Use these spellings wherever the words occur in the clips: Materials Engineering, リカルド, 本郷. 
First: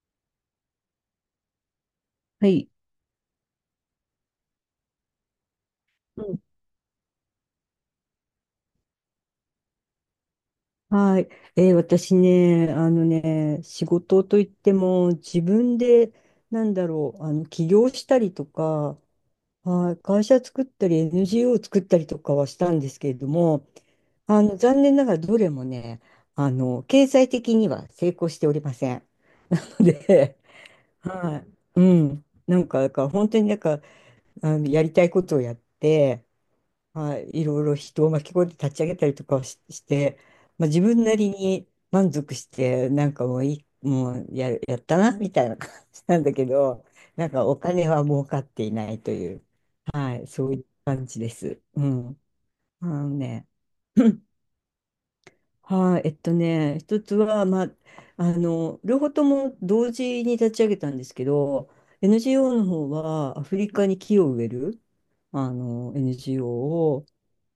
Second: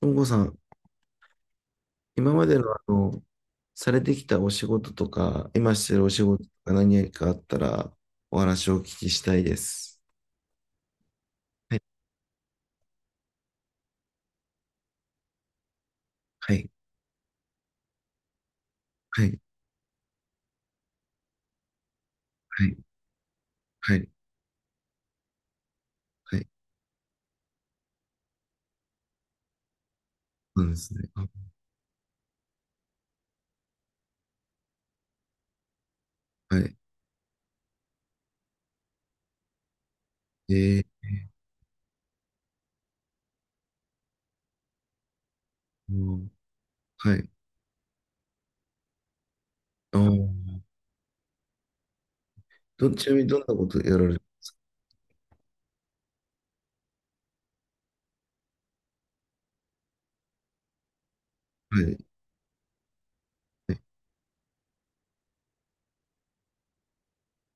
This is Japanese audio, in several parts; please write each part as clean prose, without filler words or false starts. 本郷さん、今まはでの、い。あの、されてきたお仕事とか、今してるお仕うん、事とか何かあったら、お話をお聞きしたいです。はい。はい、私ね、仕事といっても、自分で、はい、起業したりとか、はい、はい、会社作ったり、NGO 作ったりとかはしはたい、んですけれども、はい、残念ながらどれもね、はい。経済的には成功しておりません。で、そうですね。あはい。うん。なんか、だから本当になんか、やりたいことをやって、はい。はい、いろいろ人を巻き込んで立ち上げたりとかをして、まあ、え自ー、分なりに満足して、なんかもういい、もうや、やったなみたいな感うじなんん、だけど、はない。んかお金は儲かっていないという、あはい、ーそういう感じです。うん、あちのなみにどんなね ことやられる。 はい、一つは、まあ、両方とも同時に立ち上げたんですけど、はい、NGO の方はアフリはい、カに木を植える、NGO を、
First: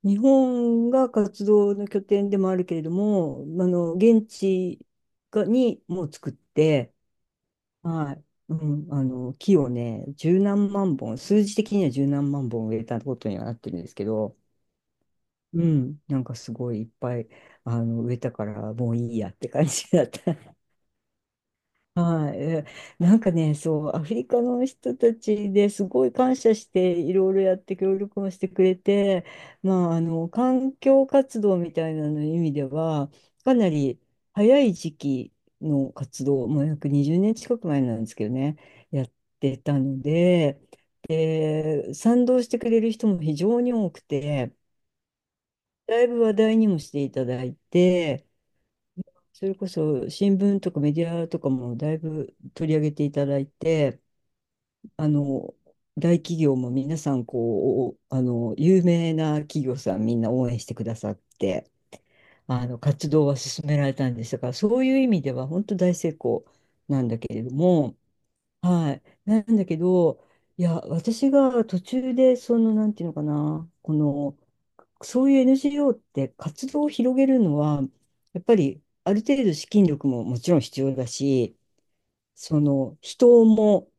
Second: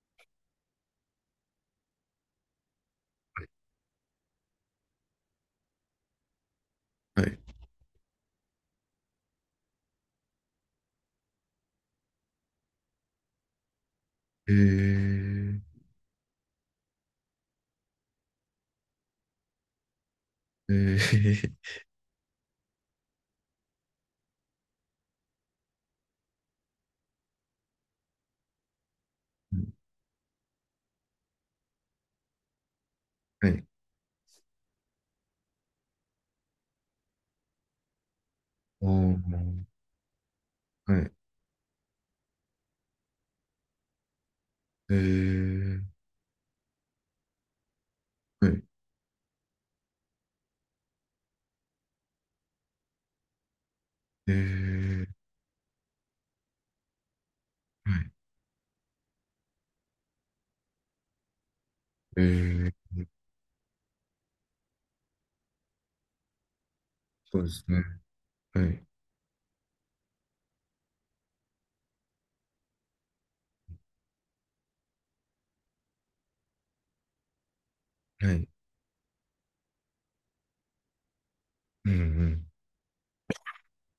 日本が活動の拠点でもあるけれども、現地がにも作って、はい。はい、うん、木をね、十何万本、数字的には十何万本植えたことにはなってるんですけど、えー、うん、なんかすごいいっぱい、植えたから、もういいやって感じだった。えー、はい、なんかね、そう、アフリカの人たちですごい感謝して、いろいろやって協力もしてくれて、まあ、環境活動みたいなの意味では、はかい。なり早い時期の活動、もう約20年近く前なんですけどね、あやってーたので、はい。で、賛同してくれる人も非常に多くて、えー、だいぶ話題にもしていただいて、はい。それこそ新聞とかメディアとかもだいぶ取り上げていただいて、えあー、の、大企業も皆さん、はこう、い。有名な企業さんみんな応援してくださって、えー、活動は進められたんですが、そういう意味では本当大成功なんだけそうれでどすね。も、はい。はい。なんだけど、いや、私が途中で、その、なんていうのかな、この、そういう NGO って活動を広げるのは、はやっい。ぱりある程度資金力ももちろん必要だし、うんその人も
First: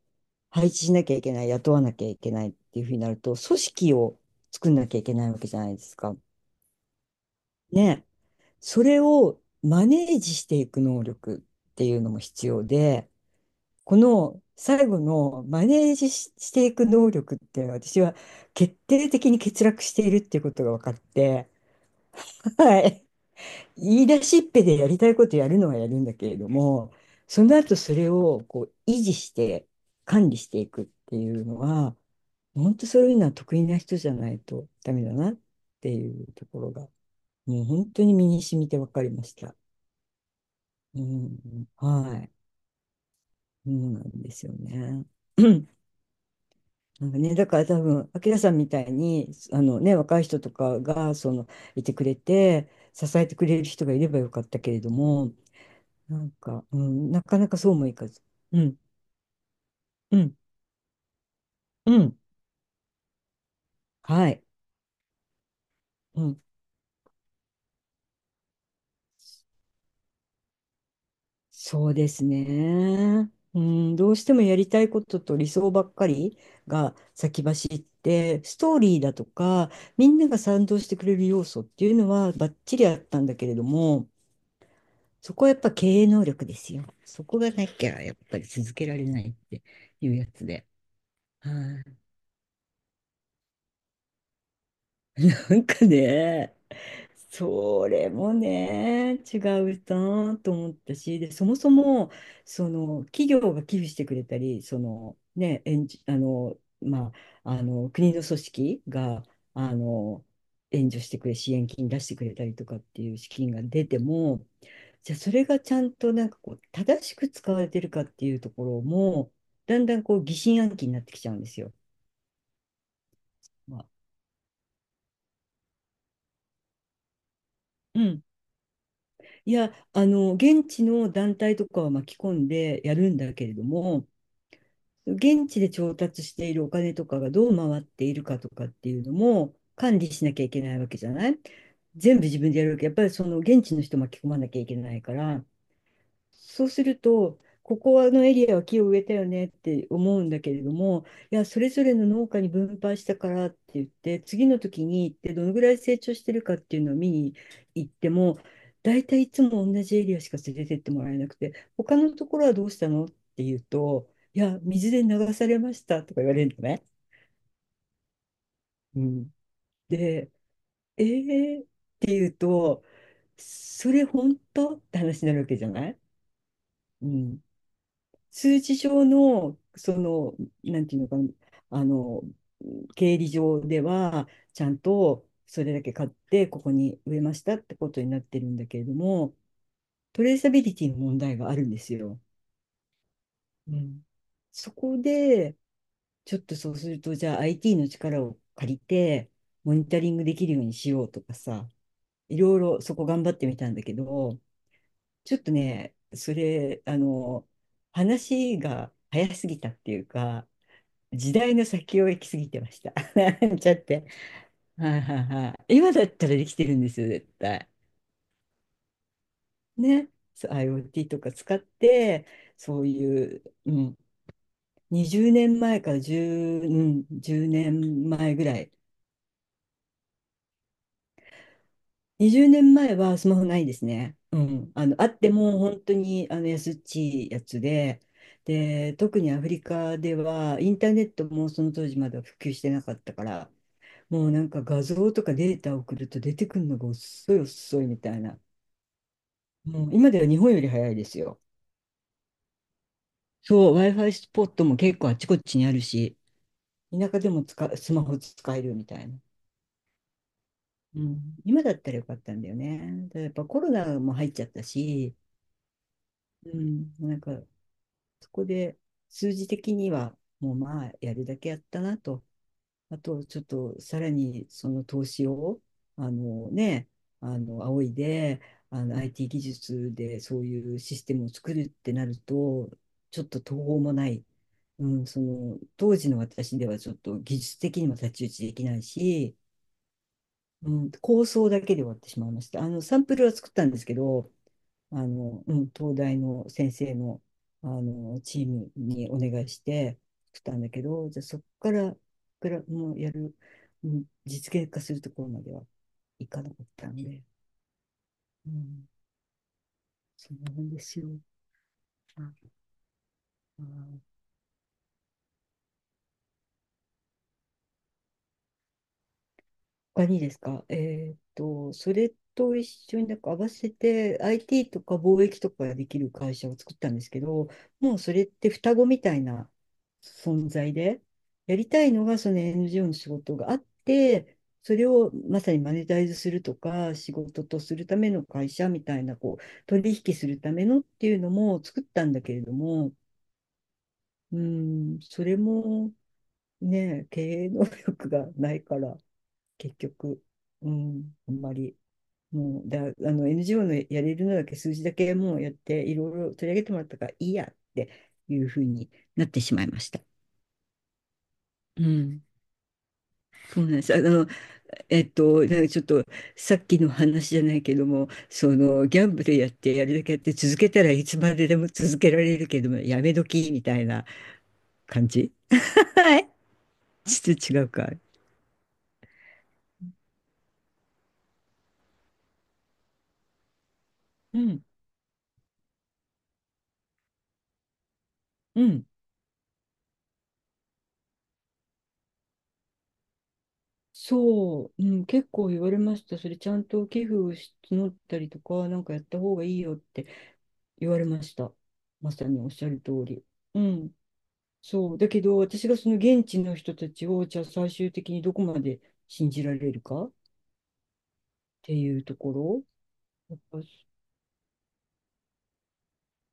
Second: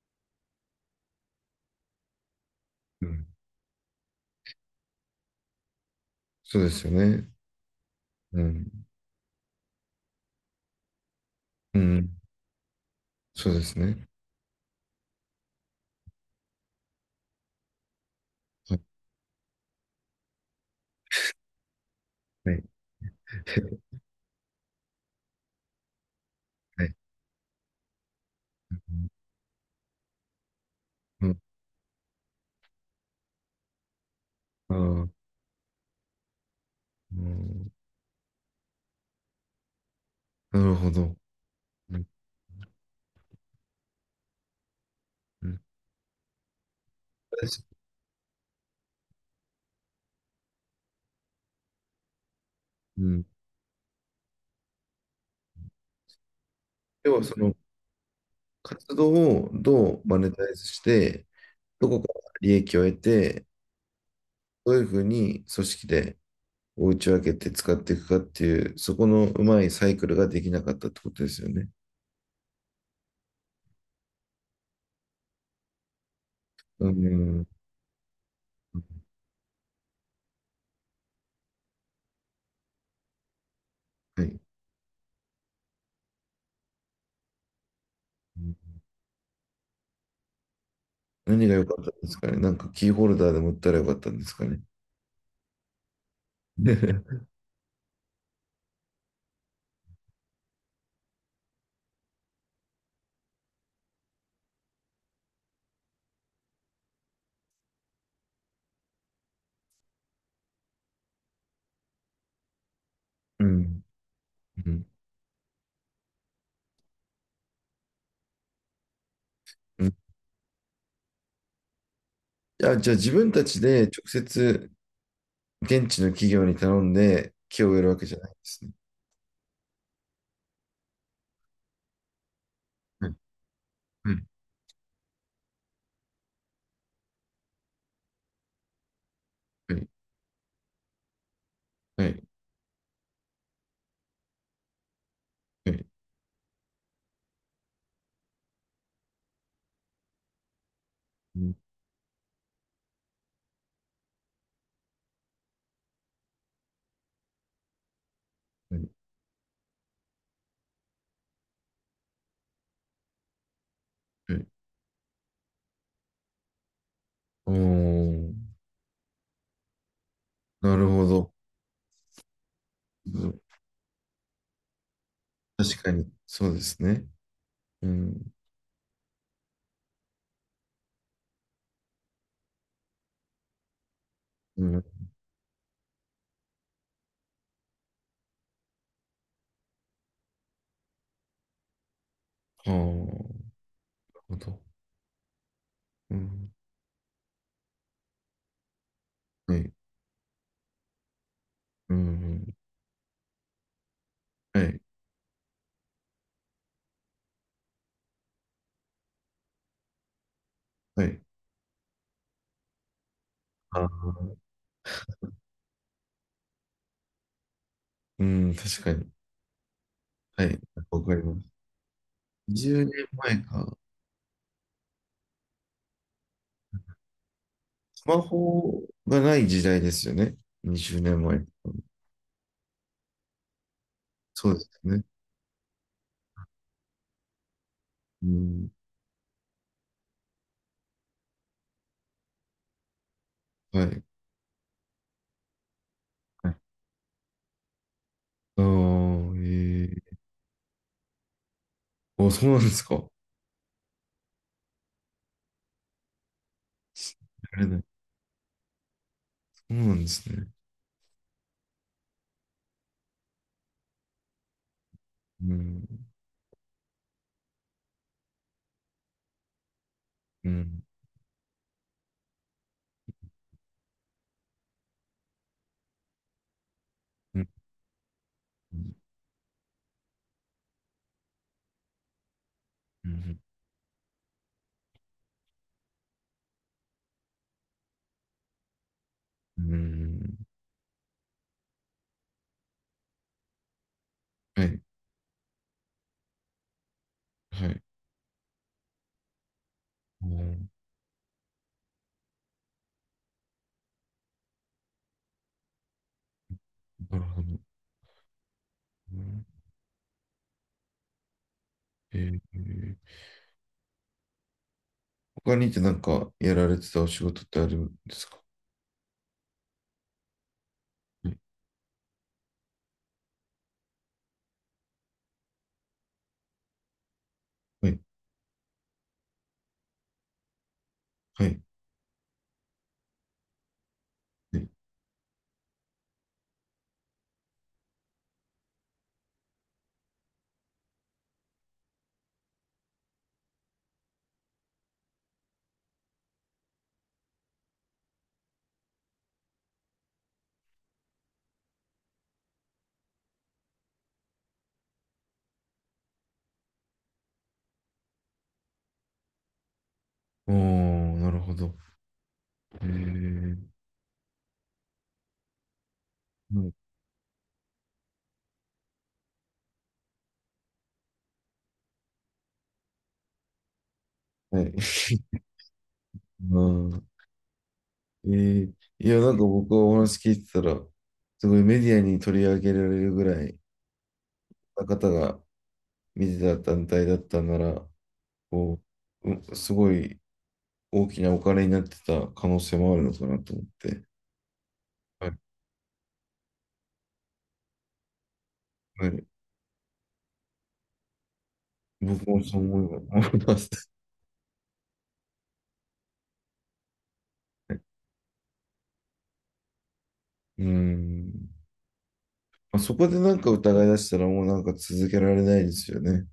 配置しなきゃいけない、雇わなきゃいけないっていうふうにうんなうるん。と、組織を作んなきゃいけないわけじゃないですか。そうですよね。ね。うそん。れをマネージしていく能力っうていうのん。も必要で、そうですこね。の最後のマネージし、していく能力っていうのは、私はは決い。定的に欠落しているっていうことが分かって、はい。はい。言い出しっぺでやりたいことやるのはやるんだけれどはも、い。その後それをこう維持して管理していくってういん。うのは、本当そういうのは得意な人じゃないとあダメあ、だなっていうところが、うもうん。本当に身に染みて分かりました。なるほうど。ん、うん。はい。そうなんですよね。うん。なんかね、だか私ら多分、明きさんみたいに、若い人とかが、その、いてくれて、う支ん。えてくれる人がいればよかったけれども、なんか、うでん、なは、かそなのかそうもいかず。うん、活動をどううマネん、タイズして、どうこかん、ら利益を得て、はい、どういうふうに組織でうん、お打ち分けて使っていくかっていう、そこのうまいサイクルができなかったってことですよね。そうですね。うん、どうしてもやりたいことと理想ばっかりうが先ん。走って、ストーリーだとか、みんなが賛同してくれる要素っていうのはバッチリあったんだけれども、はい。そこはやっぱ経営能力ですよ。そこがなきゃやっぱり続けられないっていうやつで。何はが良かったい。んですかね。なんかキーホルダーでも売ったら良かったんですかね。なんかね、それもね、違うなと思ったし、で、そもそも、その、企業が寄付してくれたり、その、ね、援助、あの、まあ、あの、国の組織が、あの、援助してくれ、支援金出してくれたりとかっていう資う金がん。出ても、うん。じゃあそれがちゃんとなんかこう、正しく使われてるかっていうところも、だうんんだんこう疑心暗鬼になってきちゃうんですよ。じゃあ、じゃあ自分たちまであ、直接現地の企業に頼んで木を植えるわうけじゃん、ないんですね。いや、現地の団体とかは巻き込んでやはるいんだけれども、は現地で調達しているお金とかがどう回っているかとかっていうのもいはい管理しなきゃいけないわけじゃない、は全い部自分でやるわけ。やっぱりその現地の人巻き込まなきゃいけないから、はいそうすると、ここのエリアは木を植えたよねって思うんだけれども、いうや、んそれぞれの農家に分配したからって言って、次の時に行ってどのぐらい成長してるかっていうのを見に行っても、はい大体いつも同じエリアしか連れてってもらえなくて、他のところはどうしたのって言うと、はいいや、水で流されましたとか言われるのね。おー、うん、で、なるえほど。ーって言うと、うんそれ本当って話になるわけじゃ確なかい、に、そうですね。うん、うん。数字上の、その、なんていうのかな、あの、経理上では、ちうゃん。んはとそれだけ買って、ここに植えましたってことになってるんだけれども、トレーサビリティの問題があるんですよ。あ、なるうん。ほど。そこで、うちょっん。とそうすると、じゃあ IT の力を借りて、はモい。ニタリングできるようにしようとかさ、ういん。ろいろそこ頑張ってみたんだけど、はい。ちょっとね、それ、あの、話が早すぎたっていうか、はい。時代の先を行き過ぎてました。なんちゃっあて。ー、はいはいはい。今だったらできてるんですよ、絶対。うん、確かに。ね。はそう、 い。わ IoT かとりかま使す。って、20そう年前いう、うか。ん、20年前から10、1ス年マ前ぐらい。ホがない時代ですよね。20年前。20年前はスマホないですね。うそうでん。すね。あっても本当にあの安っちいやつで、うん。で、特にアフリカではインターネットもその当時まだ普及してなかったから、はい。もうなんか画像とかデータを送ると出てはいくるのが遅い遅いみたいな。あもあ、う今ええでは日本より早いですよ。あ、そうなんですか。やそう、Wi-Fi スポットも結構あちこちにあるし、田舎でもれない。スマホ使えるみたいな。そうなんですね。うん、今だったらよかったんだよね。ただやっぱコロナも入っちゃったし、うん。うん、なんかそこで数字的にはうもうん。まあやるだけやったなと、あと、ちょっと、さらに、その投資を、あのね、うん。仰いで、うん。IT 技術でそういうシステムを作るってなると、ちょっと途方もない。うん、その、当時の私ではちょっと技術的にも太刀打ちできないし、うん。うんうん、構想だけで終わってしまいました。サンプルは作ったんですけど、はい。うん、東大の先生の、はい。チームにお願いしてああ、作ったなんだけど、じゃあそこから、グらもうやる、うん、実現化するところまではいかなかったんるで、ほど。うん、うんそんなもんですよ。えあえあー、他にってなんかやられてたお仕事ってあるんですか。他にですか。はいそれと一緒になんか合わせて IT とか貿易とかができる会社を作ったんですけど、はもうい。それって双子みたいな存在で、はやい。りたいのがその NGO の仕事があって、はいそれをまさにマネタイズするとか、仕事とするための会社みたいな、こう、取引するためのっていうのも作ったんだけれども、うん、それもね、経営能力がないから、結局、うん、あんまり、もう、だ、あの、NGO のやれるのだけ、数字だけもうやって、いろいろ取り上げてもらったからいいやっていうふうになってしまいました。おー、なるほど。うん、えそうなんえです。なんかちょっとさはっい。きの話じゃないけども、そのギャンブルやってやるだけやって続けたらいつまででも続けられるけども、やめ時みたいなはい。感じ。はい。あーちょっと違うか。えーいや、なんか僕はお話聞いてたら、すごいメディアに取り上げられるぐらいうん、な方が見てた団体だったなら、うこん。う、うすごい大きなお金になってた可能性もあるのかなと思って、そう、うん、は結い、構言われました。それちゃんと寄付をし募ったりとか、なんかやっはたい、方がいいよって言われました。ま僕さにもおっそうしゃる思通いり。思いまうす。ん、そう。だけど、私がその現地の人たちを、じゃあ最終 的にどこまで信じられるかっうん。ていうところ、まあ、そこでなやっんかぱ疑い出したらもうなんか続けられないですよね。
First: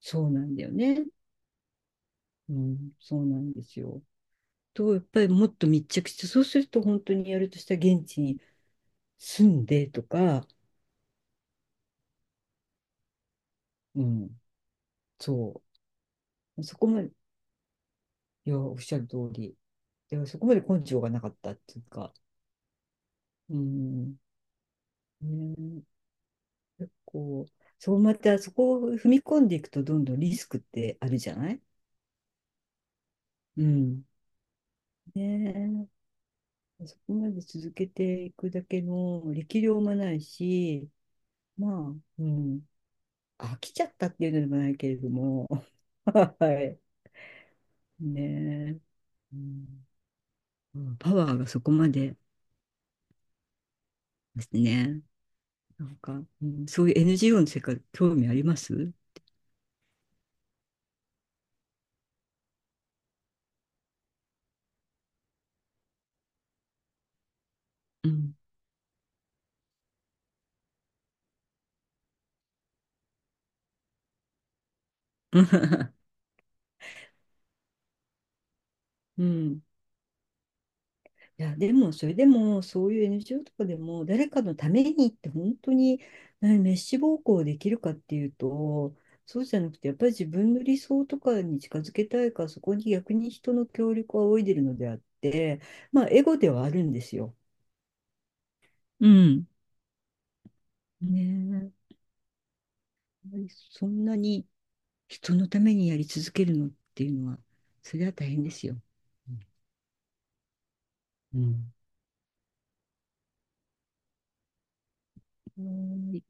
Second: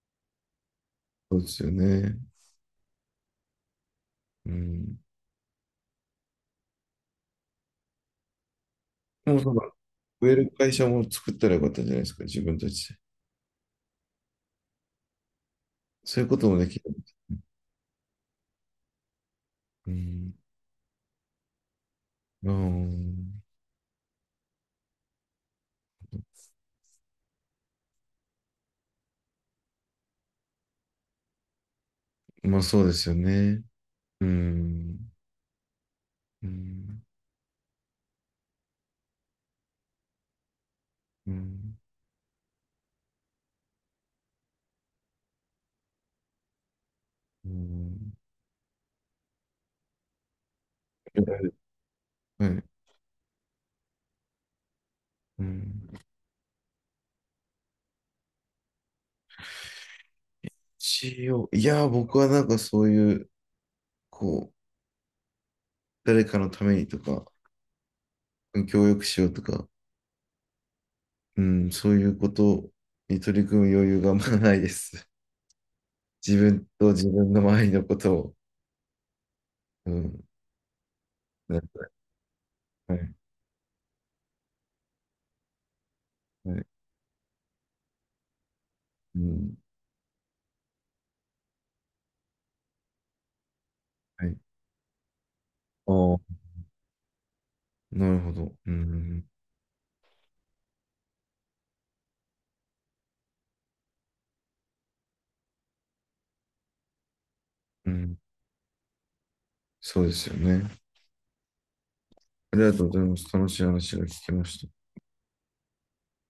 そうなんだよね。そうですよね。うん、そうなんですよ。うと、ん。やっぱりもっと密着して、そうすると本当にやるとしたら現地にもう住その、んでと植えか、る会社も作ったらよかったんじゃないですか、自分たちで。うん、そそういうこともう。でそきる。こまで、いや、おっしゃる通り。うでもん。そこまで根性がなかったっていうか、うん。うん、ね、結構、そうまたそこを踏み込んでいくとどんどんリスクってあるじゃない、まあそうですよね。うん。うん。ねうえ、そん。こまで続けていくだけの力量もないし、うん。まあ、うん、飽きちゃったっていうのでもないけれども、はい。うんねえ、うん、うん、パはワーがい。そこまでですね。うなん。んか、うん、そういう NGO の世界、興味あります、 いやー、僕はなんかそういう、こう、誰かのためにとか、うん。協力しようとか、うん、そういうことに取り組む余裕があんまないです。自分と自分の周りのことを。うん。うん。いや、なんでかも、それでも、そうはいう い。NGO とかでも、誰かのためにって本当に、はね、い。滅私暴行できるかっていうと、うそうん。じゃなくて、やっぱり自分の理想とかに近づけたいから、そこに逆に人の協力をはい。仰いでるのであって、あまあ、あ、エゴではあるんですよ。なるほど。ううん。ん。ねえ、やっぱりそんなに人のためにやり続けるのっていうのは、うそれはん。大変ですよ。そうですよね。うん。ありがとうございます。楽しい話が聞けました。うん。